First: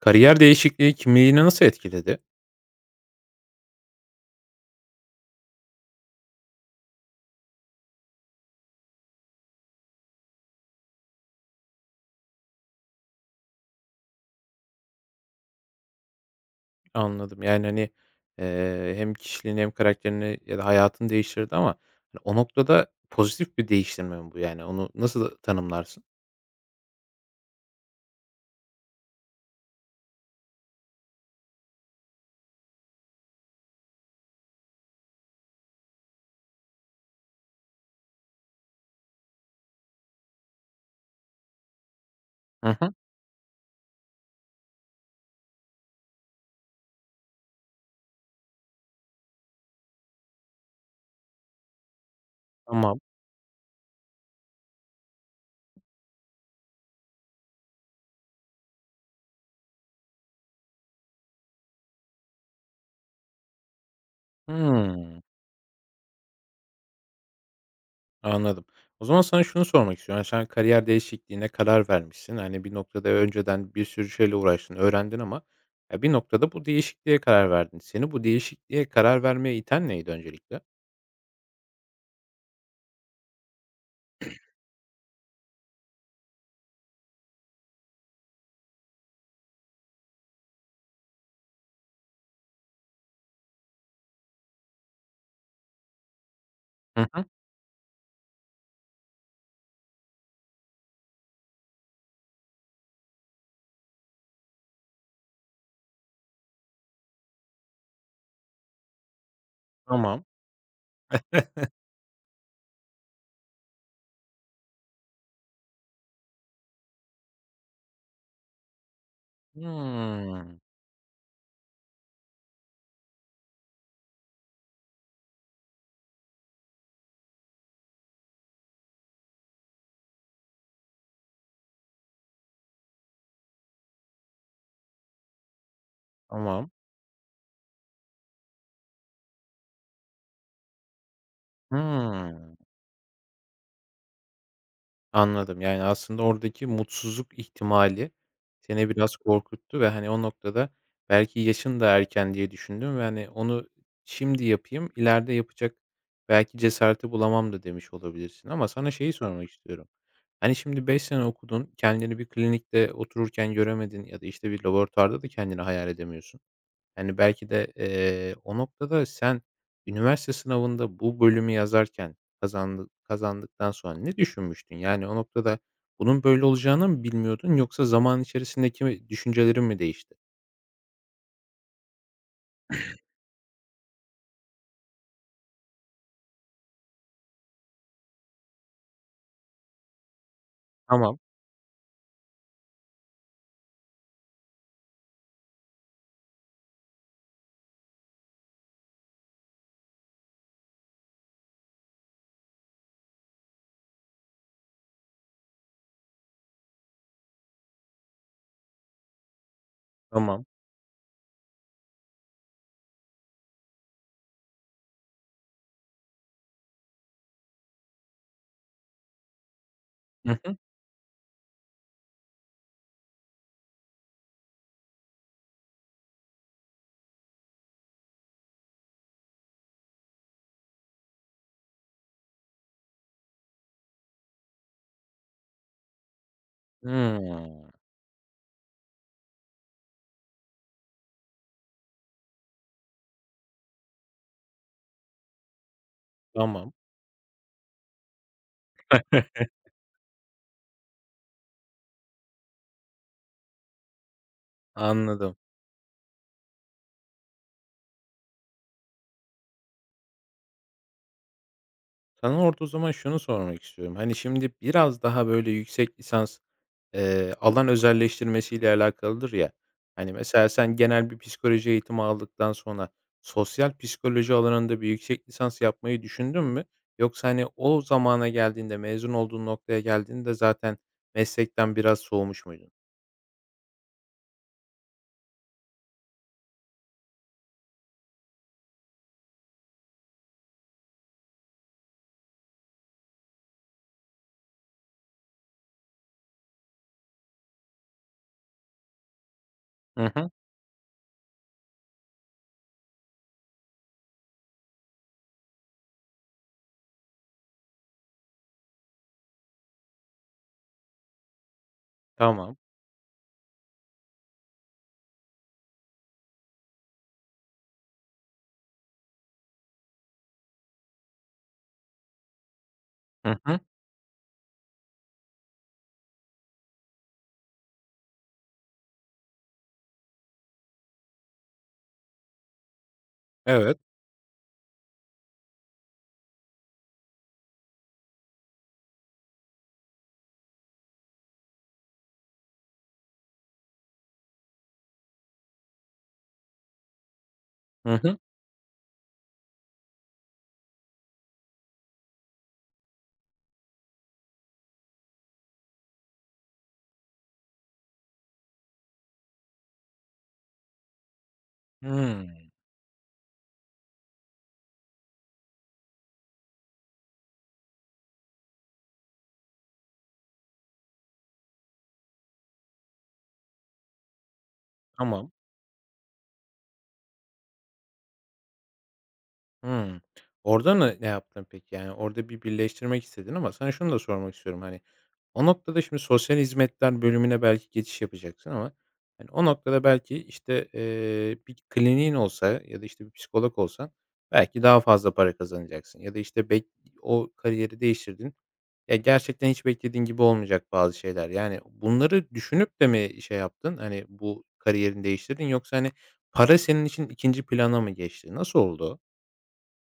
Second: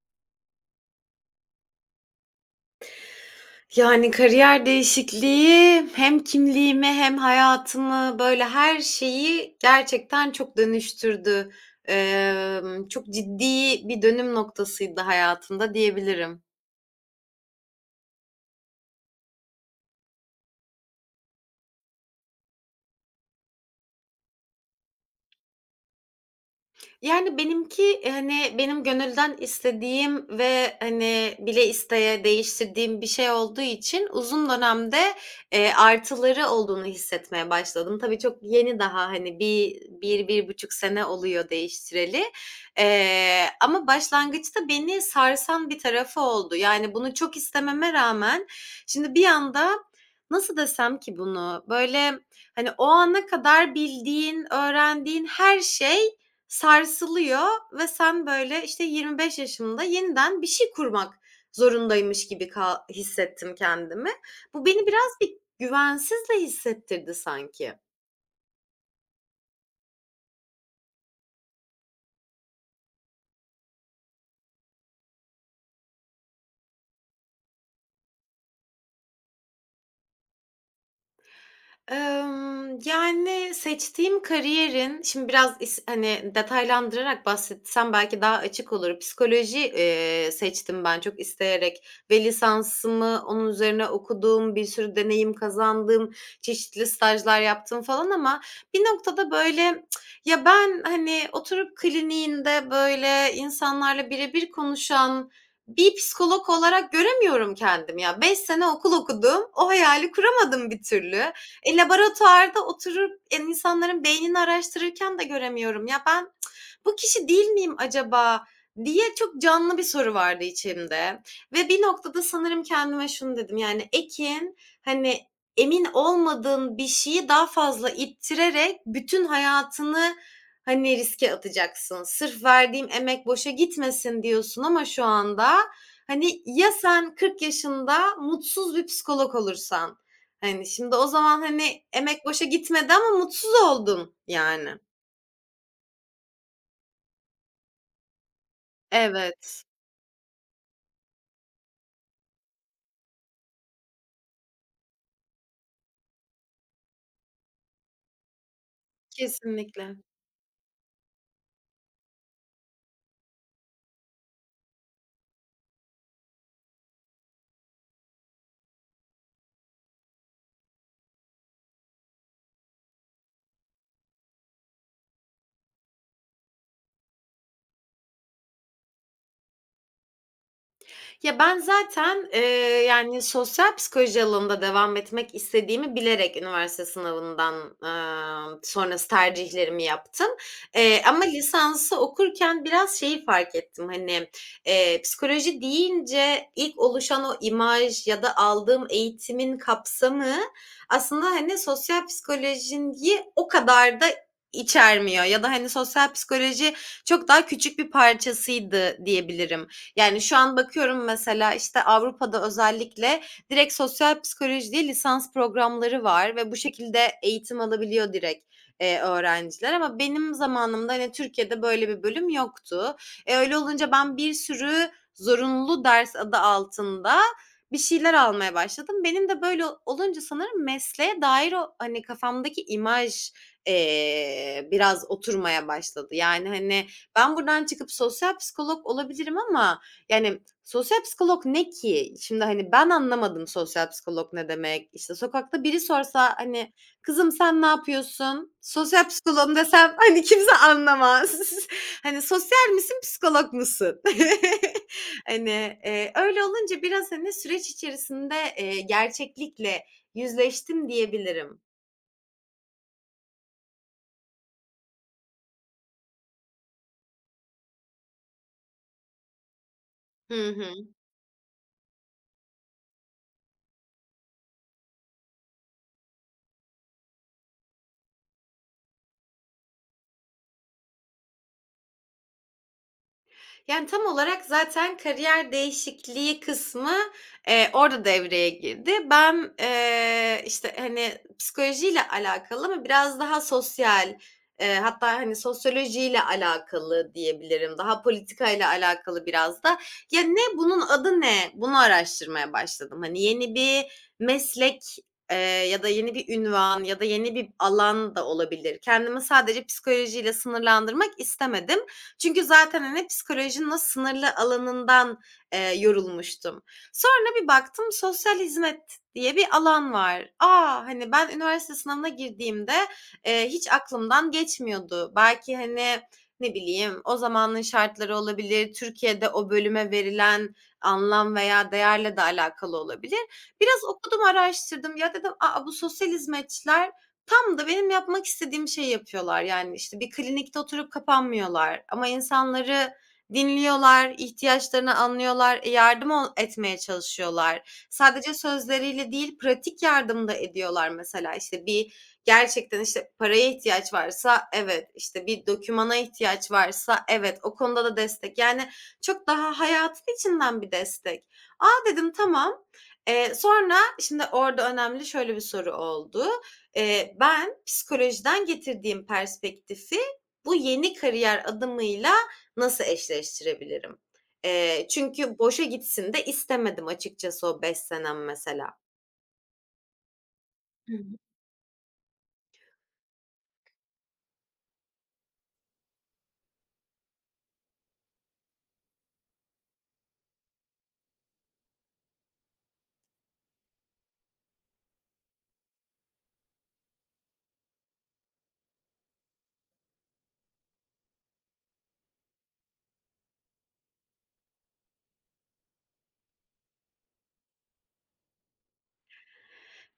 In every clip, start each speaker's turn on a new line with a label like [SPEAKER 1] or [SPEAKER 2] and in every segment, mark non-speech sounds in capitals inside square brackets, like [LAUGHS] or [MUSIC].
[SPEAKER 1] Kariyer değişikliği kimliğini nasıl etkiledi?
[SPEAKER 2] Yani, kariyer değişikliği hem kimliğimi hem hayatımı, böyle, her şeyi gerçekten çok dönüştürdü. Çok ciddi bir dönüm noktasıydı hayatımda diyebilirim.
[SPEAKER 1] Anladım. Yani, hani, hem kişiliğini hem karakterini ya da hayatını değiştirdi ama hani o noktada pozitif bir değiştirme mi bu yani? Onu nasıl tanımlarsın?
[SPEAKER 2] Yani, benimki, hani, benim gönülden istediğim ve, hani, bile isteye değiştirdiğim bir şey olduğu için uzun dönemde, artıları olduğunu hissetmeye başladım. Tabii çok yeni daha, hani, 1,5 sene oluyor değiştireli.
[SPEAKER 1] Hı hı.
[SPEAKER 2] Ama başlangıçta beni sarsan bir tarafı oldu. Yani, bunu çok istememe rağmen şimdi bir anda nasıl desem ki bunu? Böyle, hani, o
[SPEAKER 1] Tamam.
[SPEAKER 2] ana kadar bildiğin, öğrendiğin her şey sarsılıyor ve sen, böyle, işte, 25 yaşımda yeniden bir şey kurmak zorundaymış gibi hissettim kendimi. Bu beni biraz
[SPEAKER 1] Hımm,
[SPEAKER 2] bir güvensiz de hissettirdi sanki.
[SPEAKER 1] anladım. O zaman sana şunu sormak istiyorum. Yani sen kariyer değişikliğine karar vermişsin. Hani bir noktada önceden bir sürü şeyle uğraştın, öğrendin ama ya bir noktada bu değişikliğe karar verdin. Seni bu değişikliğe karar vermeye iten neydi öncelikle?
[SPEAKER 2] Yani, seçtiğim kariyerin şimdi biraz hani, detaylandırarak bahsetsem belki daha açık olur. Psikoloji, seçtim ben çok isteyerek ve lisansımı onun üzerine okudum, bir sürü deneyim kazandım, çeşitli
[SPEAKER 1] Hı hı.
[SPEAKER 2] stajlar yaptım falan ama bir noktada, böyle, ya, ben, hani, oturup kliniğinde, böyle, insanlarla bire bir konuşan bir psikolog olarak göremiyorum kendimi ya. 5 sene okul okudum, o hayali
[SPEAKER 1] Tamam.
[SPEAKER 2] kuramadım bir türlü. E, laboratuvarda oturup, insanların beynini araştırırken de göremiyorum. Ya, ben "Bu kişi değil miyim acaba?" diye çok canlı bir soru vardı
[SPEAKER 1] Hımm.
[SPEAKER 2] içimde ve bir noktada sanırım kendime şunu dedim, yani, "Ekin, hani, emin olmadığın bir şeyi daha fazla ittirerek bütün hayatını, hani, riske atacaksın. Sırf verdiğim emek boşa gitmesin diyorsun ama şu anda, hani,
[SPEAKER 1] Tamam.
[SPEAKER 2] ya sen 40 yaşında mutsuz bir psikolog olursan." Hani, şimdi o zaman, hani, emek boşa
[SPEAKER 1] Hımm,
[SPEAKER 2] gitmedi ama mutsuz oldun yani.
[SPEAKER 1] anladım. Yani, aslında oradaki mutsuzluk ihtimali seni biraz
[SPEAKER 2] Evet,
[SPEAKER 1] korkuttu ve, hani, o noktada belki yaşın da erken diye düşündün ve, hani, onu şimdi yapayım, ileride yapacak belki cesareti bulamam da demiş olabilirsin ama sana şeyi sormak istiyorum.
[SPEAKER 2] kesinlikle.
[SPEAKER 1] Hani, şimdi 5 sene okudun, kendini bir klinikte otururken göremedin ya da, işte, bir laboratuvarda da kendini hayal edemiyorsun. Yani, belki de, o noktada sen üniversite sınavında bu bölümü yazarken kazandıktan sonra ne düşünmüştün? Yani, o noktada bunun böyle olacağını mı bilmiyordun yoksa zaman içerisindeki mi düşüncelerin mi değişti?
[SPEAKER 2] Ya, ben zaten, yani, sosyal psikoloji alanında devam etmek istediğimi bilerek üniversite sınavından, sonrası tercihlerimi yaptım.
[SPEAKER 1] Tamam,
[SPEAKER 2] Ama lisansı okurken biraz şeyi fark ettim, hani, psikoloji deyince ilk oluşan o imaj ya da aldığım eğitimin kapsamı aslında, hani, sosyal psikolojiyi o kadar da içermiyor ya da, hani, sosyal psikoloji çok daha küçük bir parçasıydı diyebilirim. Yani şu
[SPEAKER 1] tamam.
[SPEAKER 2] an bakıyorum mesela işte Avrupa'da özellikle direkt sosyal psikoloji diye lisans programları var ve bu şekilde eğitim alabiliyor direkt, öğrenciler ama benim
[SPEAKER 1] Hı hı.
[SPEAKER 2] zamanımda, hani, Türkiye'de böyle bir bölüm yoktu. E, öyle olunca ben bir sürü zorunlu ders adı altında bir şeyler almaya başladım. Benim de böyle olunca sanırım mesleğe dair o, hani, kafamdaki imaj, biraz oturmaya başladı. Yani, hani, ben buradan
[SPEAKER 1] Hımm.
[SPEAKER 2] çıkıp sosyal psikolog olabilirim ama yani, sosyal psikolog ne ki? Şimdi, hani, ben anlamadım sosyal psikolog ne demek. İşte, sokakta biri sorsa, hani,
[SPEAKER 1] Tamam.
[SPEAKER 2] "Kızım sen ne yapıyorsun? Sosyal psikoloğum." desem, [LAUGHS] hani, kimse anlamaz. [LAUGHS] Hani, sosyal misin, psikolog musun? [LAUGHS]
[SPEAKER 1] Anladım.
[SPEAKER 2] Hani, öyle olunca biraz, hani, süreç içerisinde, gerçeklikle yüzleştim diyebilirim.
[SPEAKER 1] Sana orada o zaman şunu sormak istiyorum. Hani, şimdi biraz daha böyle yüksek lisans alan özelleştirmesiyle alakalıdır ya. Hani,
[SPEAKER 2] Hı
[SPEAKER 1] mesela
[SPEAKER 2] hı.
[SPEAKER 1] sen genel bir psikoloji eğitimi aldıktan sonra sosyal psikoloji alanında bir yüksek lisans yapmayı düşündün mü? Yoksa, hani, o zamana geldiğinde, mezun olduğun noktaya geldiğinde zaten meslekten biraz soğumuş muydun?
[SPEAKER 2] Yani, tam olarak zaten kariyer değişikliği kısmı, orada devreye girdi. Ben, işte, hani, psikolojiyle alakalı ama biraz daha sosyal, hatta, hani, sosyolojiyle alakalı diyebilirim. Daha politikayla alakalı biraz da.
[SPEAKER 1] Hı
[SPEAKER 2] Ya,
[SPEAKER 1] hı.
[SPEAKER 2] ne, bunun adı ne? Bunu araştırmaya başladım. Hani, yeni bir meslek, ya da yeni bir ünvan ya da yeni bir alan da olabilir. Kendimi sadece psikolojiyle sınırlandırmak istemedim. Çünkü
[SPEAKER 1] Tamam.
[SPEAKER 2] zaten, hani, psikolojinin o sınırlı alanından, yorulmuştum. Sonra bir baktım sosyal hizmet diye bir alan var. Aa, hani, ben üniversite sınavına girdiğimde,
[SPEAKER 1] Hı hı.
[SPEAKER 2] hiç aklımdan geçmiyordu. Belki, hani, ne bileyim, o zamanın şartları olabilir, Türkiye'de o bölüme verilen anlam veya değerle de alakalı olabilir.
[SPEAKER 1] Evet.
[SPEAKER 2] Biraz okudum, araştırdım. Ya, dedim, "A, bu sosyal hizmetçiler tam da benim yapmak istediğim şeyi yapıyorlar. Yani, işte, bir klinikte oturup kapanmıyorlar ama insanları dinliyorlar, ihtiyaçlarını anlıyorlar, e, yardım etmeye çalışıyorlar.
[SPEAKER 1] Hı hı.
[SPEAKER 2] Sadece sözleriyle değil, pratik yardım da ediyorlar mesela. İşte, bir gerçekten, işte, paraya ihtiyaç varsa evet, işte, bir dokümana ihtiyaç varsa evet, o konuda da destek. Yani, çok daha hayatın içinden bir destek. A, dedim,
[SPEAKER 1] Hımm.
[SPEAKER 2] tamam. Sonra şimdi orada önemli şöyle bir soru oldu. Ben psikolojiden getirdiğim perspektifi bu yeni kariyer adımıyla nasıl eşleştirebilirim?
[SPEAKER 1] Tamam.
[SPEAKER 2] Çünkü boşa gitsin de istemedim açıkçası o 5 senem mesela.
[SPEAKER 1] Hımm. Orada ne yaptın peki? Yani, orada birleştirmek istedin ama sana şunu da sormak istiyorum, hani, o noktada şimdi sosyal hizmetler bölümüne belki geçiş yapacaksın ama, hani, o noktada belki, işte, bir kliniğin olsa ya da, işte, bir psikolog olsan belki daha fazla para kazanacaksın ya da, işte, o kariyeri değiştirdin. Ya, gerçekten hiç beklediğin gibi olmayacak bazı şeyler. Yani, bunları düşünüp de mi şey yaptın, hani, bu kariyerini değiştirdin yoksa, hani, para senin için ikinci plana mı geçti? Nasıl oldu?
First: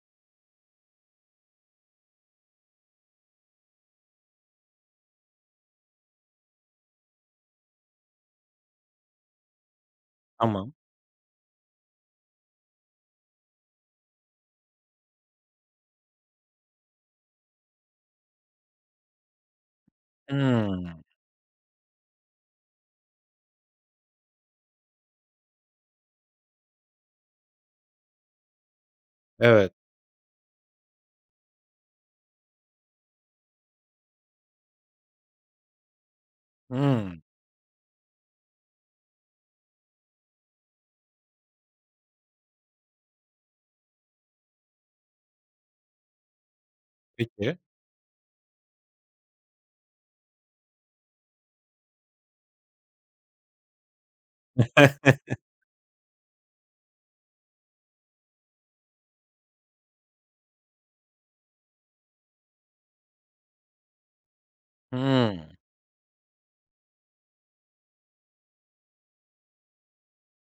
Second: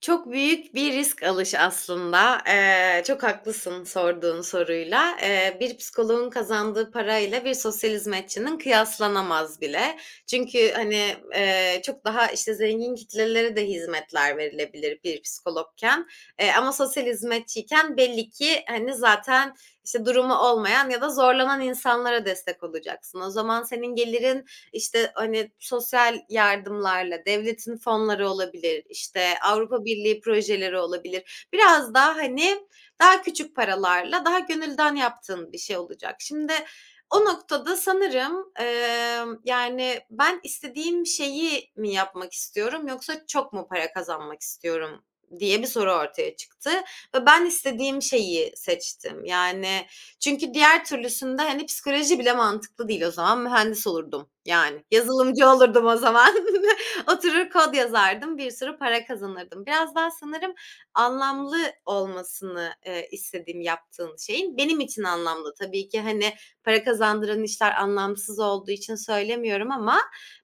[SPEAKER 2] Çok büyük bir risk alışı aslında. Çok haklısın sorduğun soruyla. Bir psikoloğun kazandığı parayla bir sosyal hizmetçinin kıyaslanamaz bile. Çünkü,
[SPEAKER 1] Tamam.
[SPEAKER 2] hani, çok daha, işte, zengin kitlelere de hizmetler verilebilir bir psikologken, ama sosyal hizmetçiyken belli ki, hani, zaten, işte, durumu olmayan ya
[SPEAKER 1] Hımm.
[SPEAKER 2] da zorlanan insanlara destek olacaksın. O zaman senin gelirin, işte, hani, sosyal yardımlarla, devletin fonları olabilir, işte,
[SPEAKER 1] Evet.
[SPEAKER 2] Avrupa Birliği projeleri olabilir. Biraz daha, hani, daha küçük paralarla daha gönülden yaptığın bir şey olacak. Şimdi
[SPEAKER 1] Hımm.
[SPEAKER 2] o noktada sanırım, yani, ben istediğim şeyi mi yapmak istiyorum yoksa çok mu para kazanmak istiyorum diye bir soru ortaya çıktı ve ben
[SPEAKER 1] Peki.
[SPEAKER 2] istediğim şeyi seçtim. Yani çünkü diğer türlüsünde, hani, psikoloji bile mantıklı değil o zaman. Mühendis olurdum, yani.
[SPEAKER 1] [LAUGHS]
[SPEAKER 2] Yazılımcı olurdum o zaman. [LAUGHS] Oturur kod yazardım, bir sürü para kazanırdım. Biraz daha sanırım anlamlı olmasını, istediğim yaptığın şeyin. Benim için
[SPEAKER 1] Hımm.
[SPEAKER 2] anlamlı tabii ki, hani, para kazandıran işler anlamsız olduğu için söylemiyorum ama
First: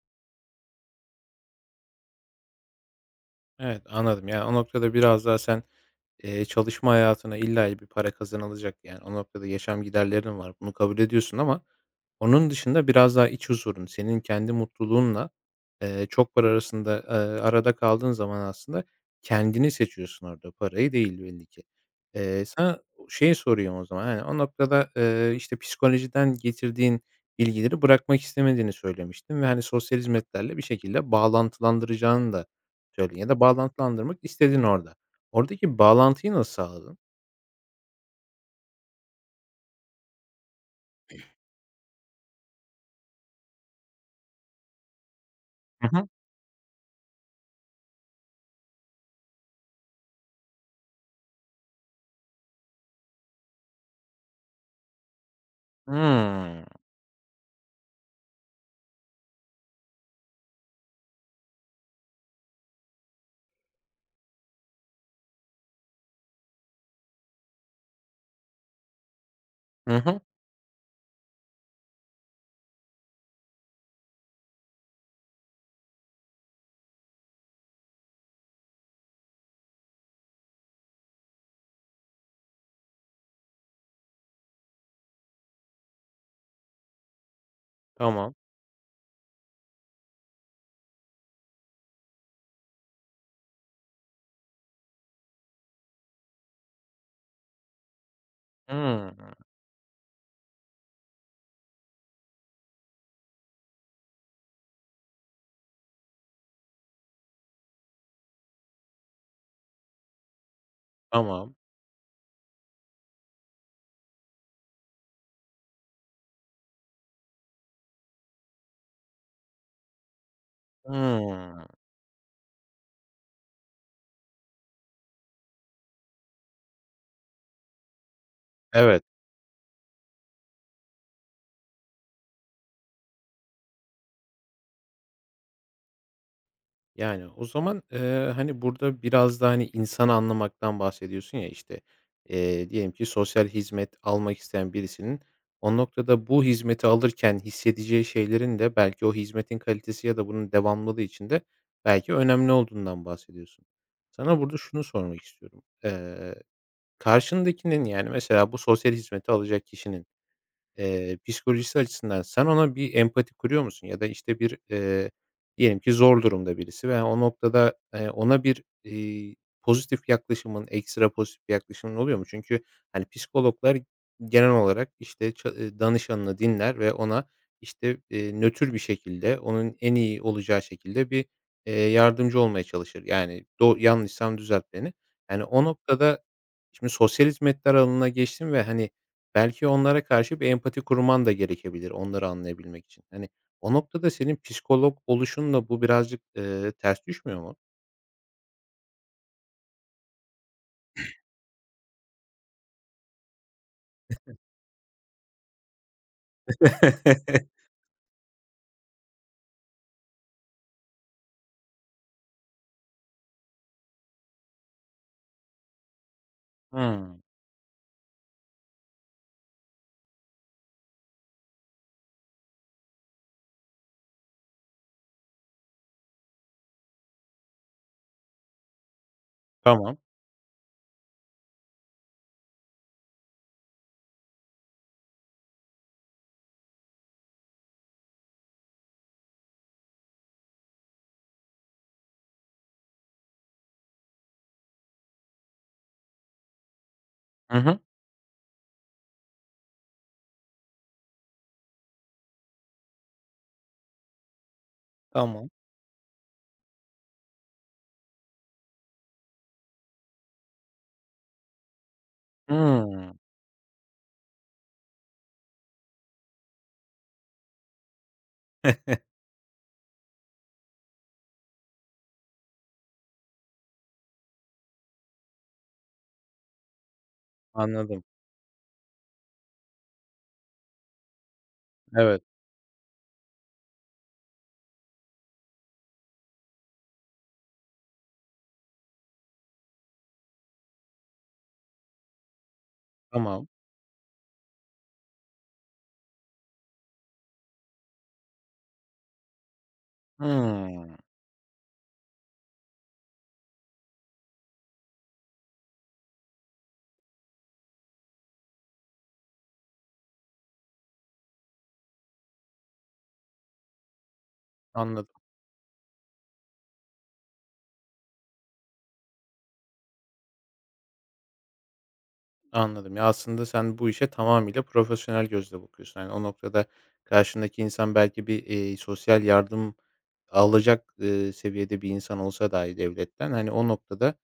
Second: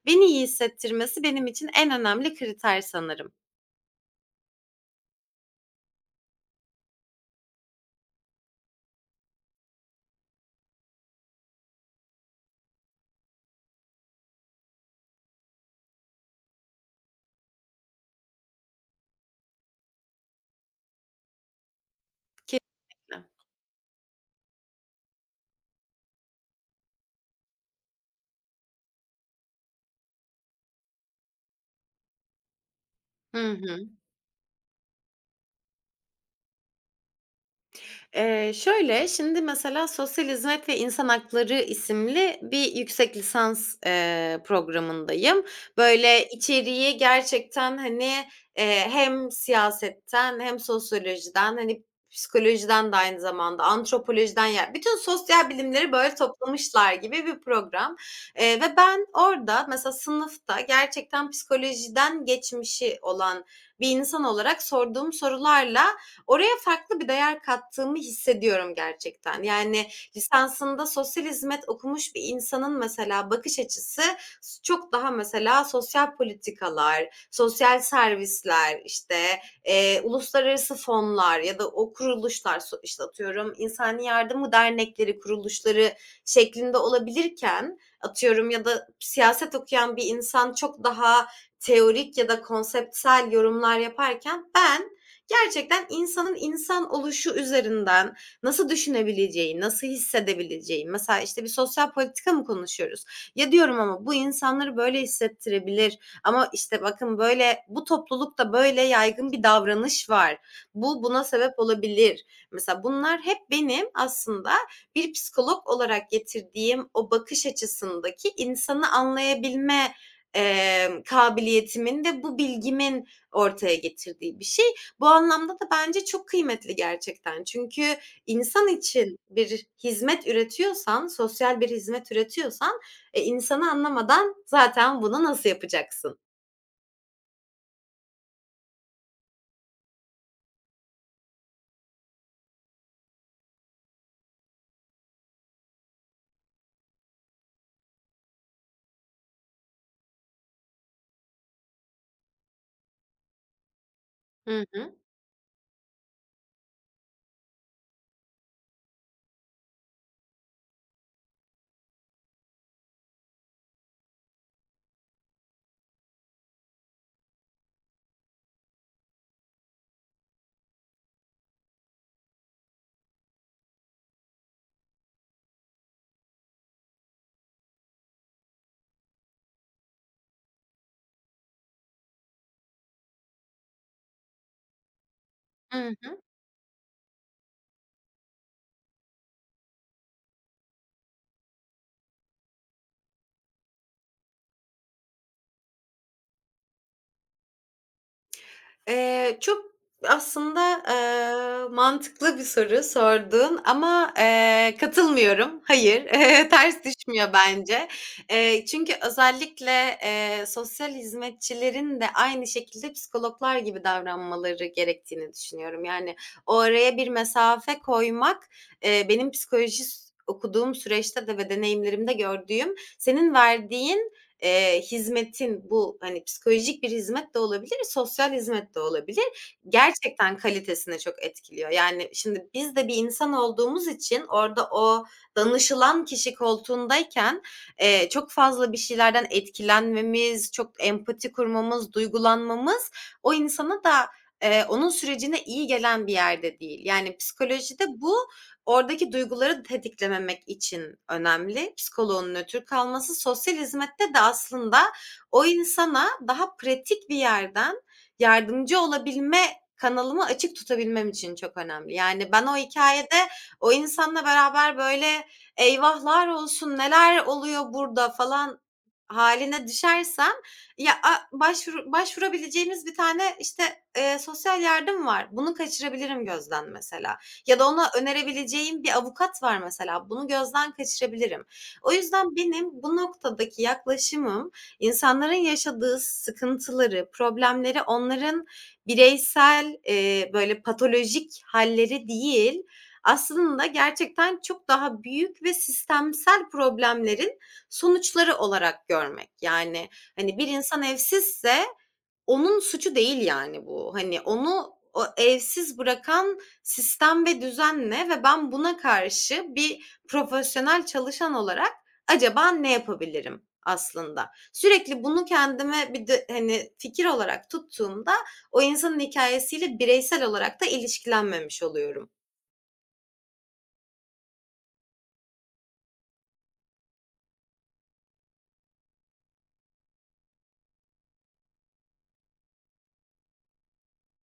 [SPEAKER 2] beni iyi hissettirmesi benim için en önemli kriter sanırım.
[SPEAKER 1] Evet, anladım. Yani, o noktada biraz daha sen, çalışma hayatına illa bir para kazanılacak, yani, o noktada yaşam giderlerin var. Bunu kabul ediyorsun ama onun dışında biraz daha iç huzurun, senin kendi mutluluğunla, çok para arasında, arada kaldığın zaman aslında kendini seçiyorsun orada, parayı değil belli ki. Sana
[SPEAKER 2] Kesinlikle.
[SPEAKER 1] şeyi sorayım o zaman, yani o noktada, işte, psikolojiden getirdiğin bilgileri bırakmak istemediğini söylemiştin ve, hani, sosyal hizmetlerle bir şekilde bağlantılandıracağını da söyledin ya da
[SPEAKER 2] Hı hı.
[SPEAKER 1] bağlantılandırmak istedin orada. Oradaki bağlantıyı nasıl sağladın?
[SPEAKER 2] Şöyle, şimdi mesela Sosyal Hizmet ve İnsan Hakları isimli bir yüksek lisans, programındayım.
[SPEAKER 1] Hı hı.
[SPEAKER 2] Böyle içeriği gerçekten, hani, hem siyasetten hem sosyolojiden, hani, psikolojiden de aynı zamanda antropolojiden ya bütün sosyal bilimleri böyle
[SPEAKER 1] Hımm.
[SPEAKER 2] toplamışlar gibi bir program, ve ben orada mesela sınıfta gerçekten psikolojiden geçmişi olan bir insan olarak sorduğum sorularla oraya farklı bir değer kattığımı hissediyorum gerçekten. Yani
[SPEAKER 1] Hı hı.
[SPEAKER 2] lisansında sosyal hizmet okumuş bir insanın mesela bakış açısı çok daha mesela sosyal politikalar, sosyal servisler, işte, uluslararası fonlar ya da o kuruluşlar, işte, atıyorum insani yardımı dernekleri, kuruluşları şeklinde olabilirken,
[SPEAKER 1] Tamam.
[SPEAKER 2] atıyorum ya da siyaset okuyan bir insan çok daha teorik ya da konseptsel yorumlar yaparken ben gerçekten insanın insan oluşu üzerinden nasıl
[SPEAKER 1] Hımm.
[SPEAKER 2] düşünebileceği, nasıl hissedebileceği, mesela, işte, bir sosyal politika mı konuşuyoruz? Ya, diyorum ama bu insanları böyle hissettirebilir ama, işte, bakın böyle bu toplulukta böyle yaygın bir davranış var. Bu buna
[SPEAKER 1] Tamam.
[SPEAKER 2] sebep olabilir. Mesela bunlar hep benim aslında bir psikolog olarak getirdiğim o bakış açısındaki insanı anlayabilme,
[SPEAKER 1] Hımm.
[SPEAKER 2] kabiliyetimin ve bu bilgimin ortaya getirdiği bir şey bu anlamda da bence çok kıymetli gerçekten. Çünkü insan
[SPEAKER 1] Evet.
[SPEAKER 2] için bir hizmet üretiyorsan, sosyal bir hizmet üretiyorsan, e, insanı anlamadan zaten bunu nasıl yapacaksın?
[SPEAKER 1] Yani, o zaman, hani, burada biraz da, hani, insanı anlamaktan bahsediyorsun ya, işte, diyelim ki sosyal hizmet almak isteyen birisinin o noktada bu hizmeti alırken hissedeceği şeylerin de belki o hizmetin kalitesi ya da bunun devamlılığı için de belki önemli olduğundan bahsediyorsun. Sana burada
[SPEAKER 2] Hı
[SPEAKER 1] şunu
[SPEAKER 2] hı.
[SPEAKER 1] sormak istiyorum. Karşındakinin, yani, mesela bu sosyal hizmeti alacak kişinin, psikolojisi açısından sen ona bir empati kuruyor musun? Ya da, işte, bir, diyelim ki zor durumda birisi ve o noktada, ona bir, pozitif yaklaşımın, ekstra pozitif bir yaklaşımın oluyor mu? Çünkü, hani, psikologlar genel olarak, işte, ça danışanını dinler ve ona, işte, nötr bir şekilde, onun en iyi olacağı şekilde bir, yardımcı olmaya çalışır. Yani, yanlışsam düzelt beni. Yani, o
[SPEAKER 2] Hı
[SPEAKER 1] noktada şimdi sosyal hizmetler alanına geçtim ve, hani, belki onlara karşı bir empati kurman da gerekebilir onları anlayabilmek için. Hani, o noktada senin psikolog oluşunla bu birazcık, ters düşmüyor mu?
[SPEAKER 2] Çok aslında, mantıklı bir soru sordun ama, katılmıyorum. Hayır, [LAUGHS] ters düşmüyor
[SPEAKER 1] [LAUGHS]
[SPEAKER 2] bence. Çünkü özellikle, sosyal hizmetçilerin de aynı şekilde psikologlar gibi davranmaları gerektiğini düşünüyorum. Yani, o araya bir
[SPEAKER 1] Hımm.
[SPEAKER 2] mesafe koymak, benim psikoloji okuduğum süreçte de ve deneyimlerimde gördüğüm, senin verdiğin hizmetin bu, hani, psikolojik bir hizmet de olabilir, sosyal hizmet de olabilir.
[SPEAKER 1] Tamam.
[SPEAKER 2] Gerçekten kalitesini çok etkiliyor. Yani, şimdi biz de bir insan olduğumuz için orada o danışılan kişi koltuğundayken, çok fazla bir şeylerden etkilenmemiz, çok empati kurmamız, duygulanmamız o insana da, onun sürecine iyi gelen bir yerde değil. Yani,
[SPEAKER 1] Hı hı.
[SPEAKER 2] psikolojide bu oradaki duyguları tetiklememek için önemli. Psikoloğun nötr kalması sosyal hizmette de aslında o
[SPEAKER 1] Tamam.
[SPEAKER 2] insana daha pratik bir yerden yardımcı olabilme kanalımı açık tutabilmem için çok önemli. Yani ben o
[SPEAKER 1] Hımm.
[SPEAKER 2] hikâyede o insanla beraber böyle "Eyvahlar olsun, neler oluyor burada?" falan
[SPEAKER 1] [LAUGHS]
[SPEAKER 2] hâline düşersem ya, a başvurabileceğimiz bir tane, işte, sosyal yardım var. Bunu kaçırabilirim gözden mesela ya da ona
[SPEAKER 1] Anladım.
[SPEAKER 2] önerebileceğim bir avukat var mesela. Bunu gözden kaçırabilirim. O
[SPEAKER 1] Evet.
[SPEAKER 2] yüzden benim bu noktadaki yaklaşımım insanların yaşadığı sıkıntıları, problemleri onların bireysel, böyle patolojik halleri değil,
[SPEAKER 1] Tamam.
[SPEAKER 2] aslında gerçekten çok daha büyük ve sistemsel problemlerin sonuçları olarak görmek. Yani, hani, bir insan
[SPEAKER 1] Hımm.
[SPEAKER 2] evsizse onun suçu değil yani bu. Hani onu o evsiz bırakan sistem ve düzen ne ve ben buna karşı bir profesyonel çalışan olarak acaba ne yapabilirim aslında? Sürekli
[SPEAKER 1] Anladım,
[SPEAKER 2] bunu kendime bir de hani fikir olarak tuttuğumda o insanın hikayesiyle bireysel olarak da ilişkilenmemiş oluyorum.
[SPEAKER 1] anladım. Ya, aslında sen bu işe tamamıyla profesyonel gözle bakıyorsun. Yani o noktada karşındaki insan belki bir, sosyal yardım alacak, seviyede bir insan olsa dahi devletten, hani, o noktada,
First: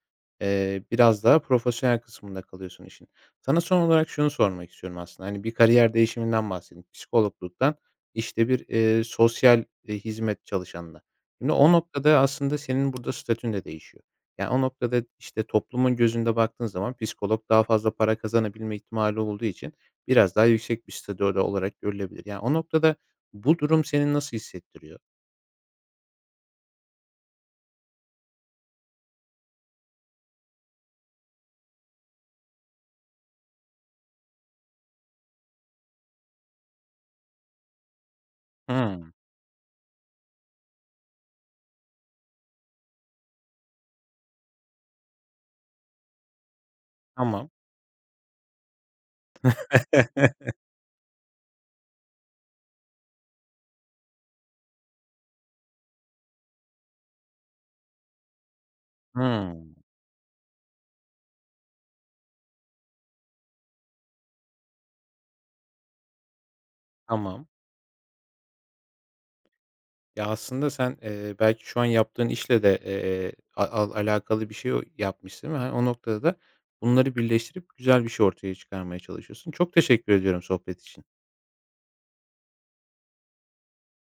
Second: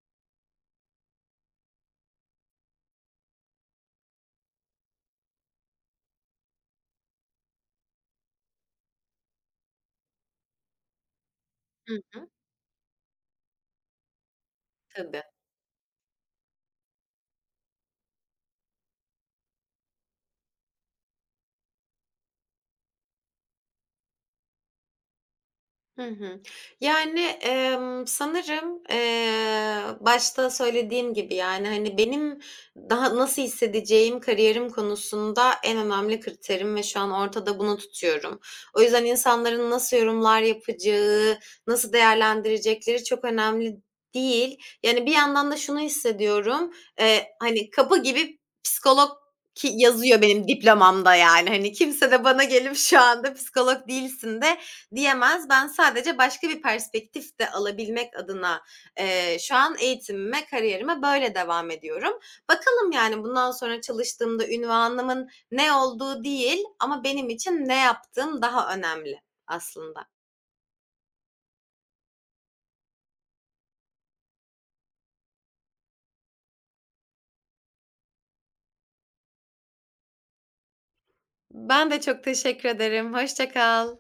[SPEAKER 1] biraz daha profesyonel kısmında kalıyorsun işin. Sana son olarak şunu sormak istiyorum aslında, hani, bir kariyer değişiminden bahsettin, psikologluktan, işte, bir, sosyal, hizmet çalışanına. Şimdi o
[SPEAKER 2] Hı
[SPEAKER 1] noktada
[SPEAKER 2] hı.
[SPEAKER 1] aslında senin burada statün de değişiyor. Yani, o noktada,
[SPEAKER 2] Tabii.
[SPEAKER 1] işte, toplumun gözünde baktığın zaman psikolog daha fazla para kazanabilme ihtimali olduğu için biraz daha yüksek bir statüde olarak görülebilir. Yani, o noktada bu durum seni nasıl hissettiriyor?
[SPEAKER 2] Hı hı. Yani, sanırım, başta söylediğim gibi, yani, hani, benim daha nasıl hissedeceğim kariyerim konusunda en önemli kriterim ve şu an ortada bunu tutuyorum. O yüzden
[SPEAKER 1] Hıı.
[SPEAKER 2] insanların nasıl yorumlar yapacağı, nasıl değerlendirecekleri çok önemli değil. Yani, bir yandan da şunu hissediyorum,
[SPEAKER 1] Tamam.
[SPEAKER 2] hani, kapı gibi psikolog ki yazıyor benim
[SPEAKER 1] [LAUGHS]
[SPEAKER 2] diplomamda, yani. Hani, kimse de bana gelip şu anda psikolog değilsin de diyemez. Ben sadece başka bir perspektif de alabilmek adına, şu an
[SPEAKER 1] Hımm,
[SPEAKER 2] eğitimime, kariyerime böyle devam ediyorum. Bakalım, yani, bundan sonra çalıştığımda ünvanımın ne olduğu değil ama benim
[SPEAKER 1] tamam.
[SPEAKER 2] için ne yaptığım daha önemli aslında.
[SPEAKER 1] Ya, aslında sen, belki şu an yaptığın işle de, a al alakalı bir şey o yapmışsın ve, hani, o noktada da bunları birleştirip güzel bir şey ortaya çıkarmaya çalışıyorsun. Çok teşekkür ediyorum sohbet için.
[SPEAKER 2] Ben de çok teşekkür ederim. Hoşça kal.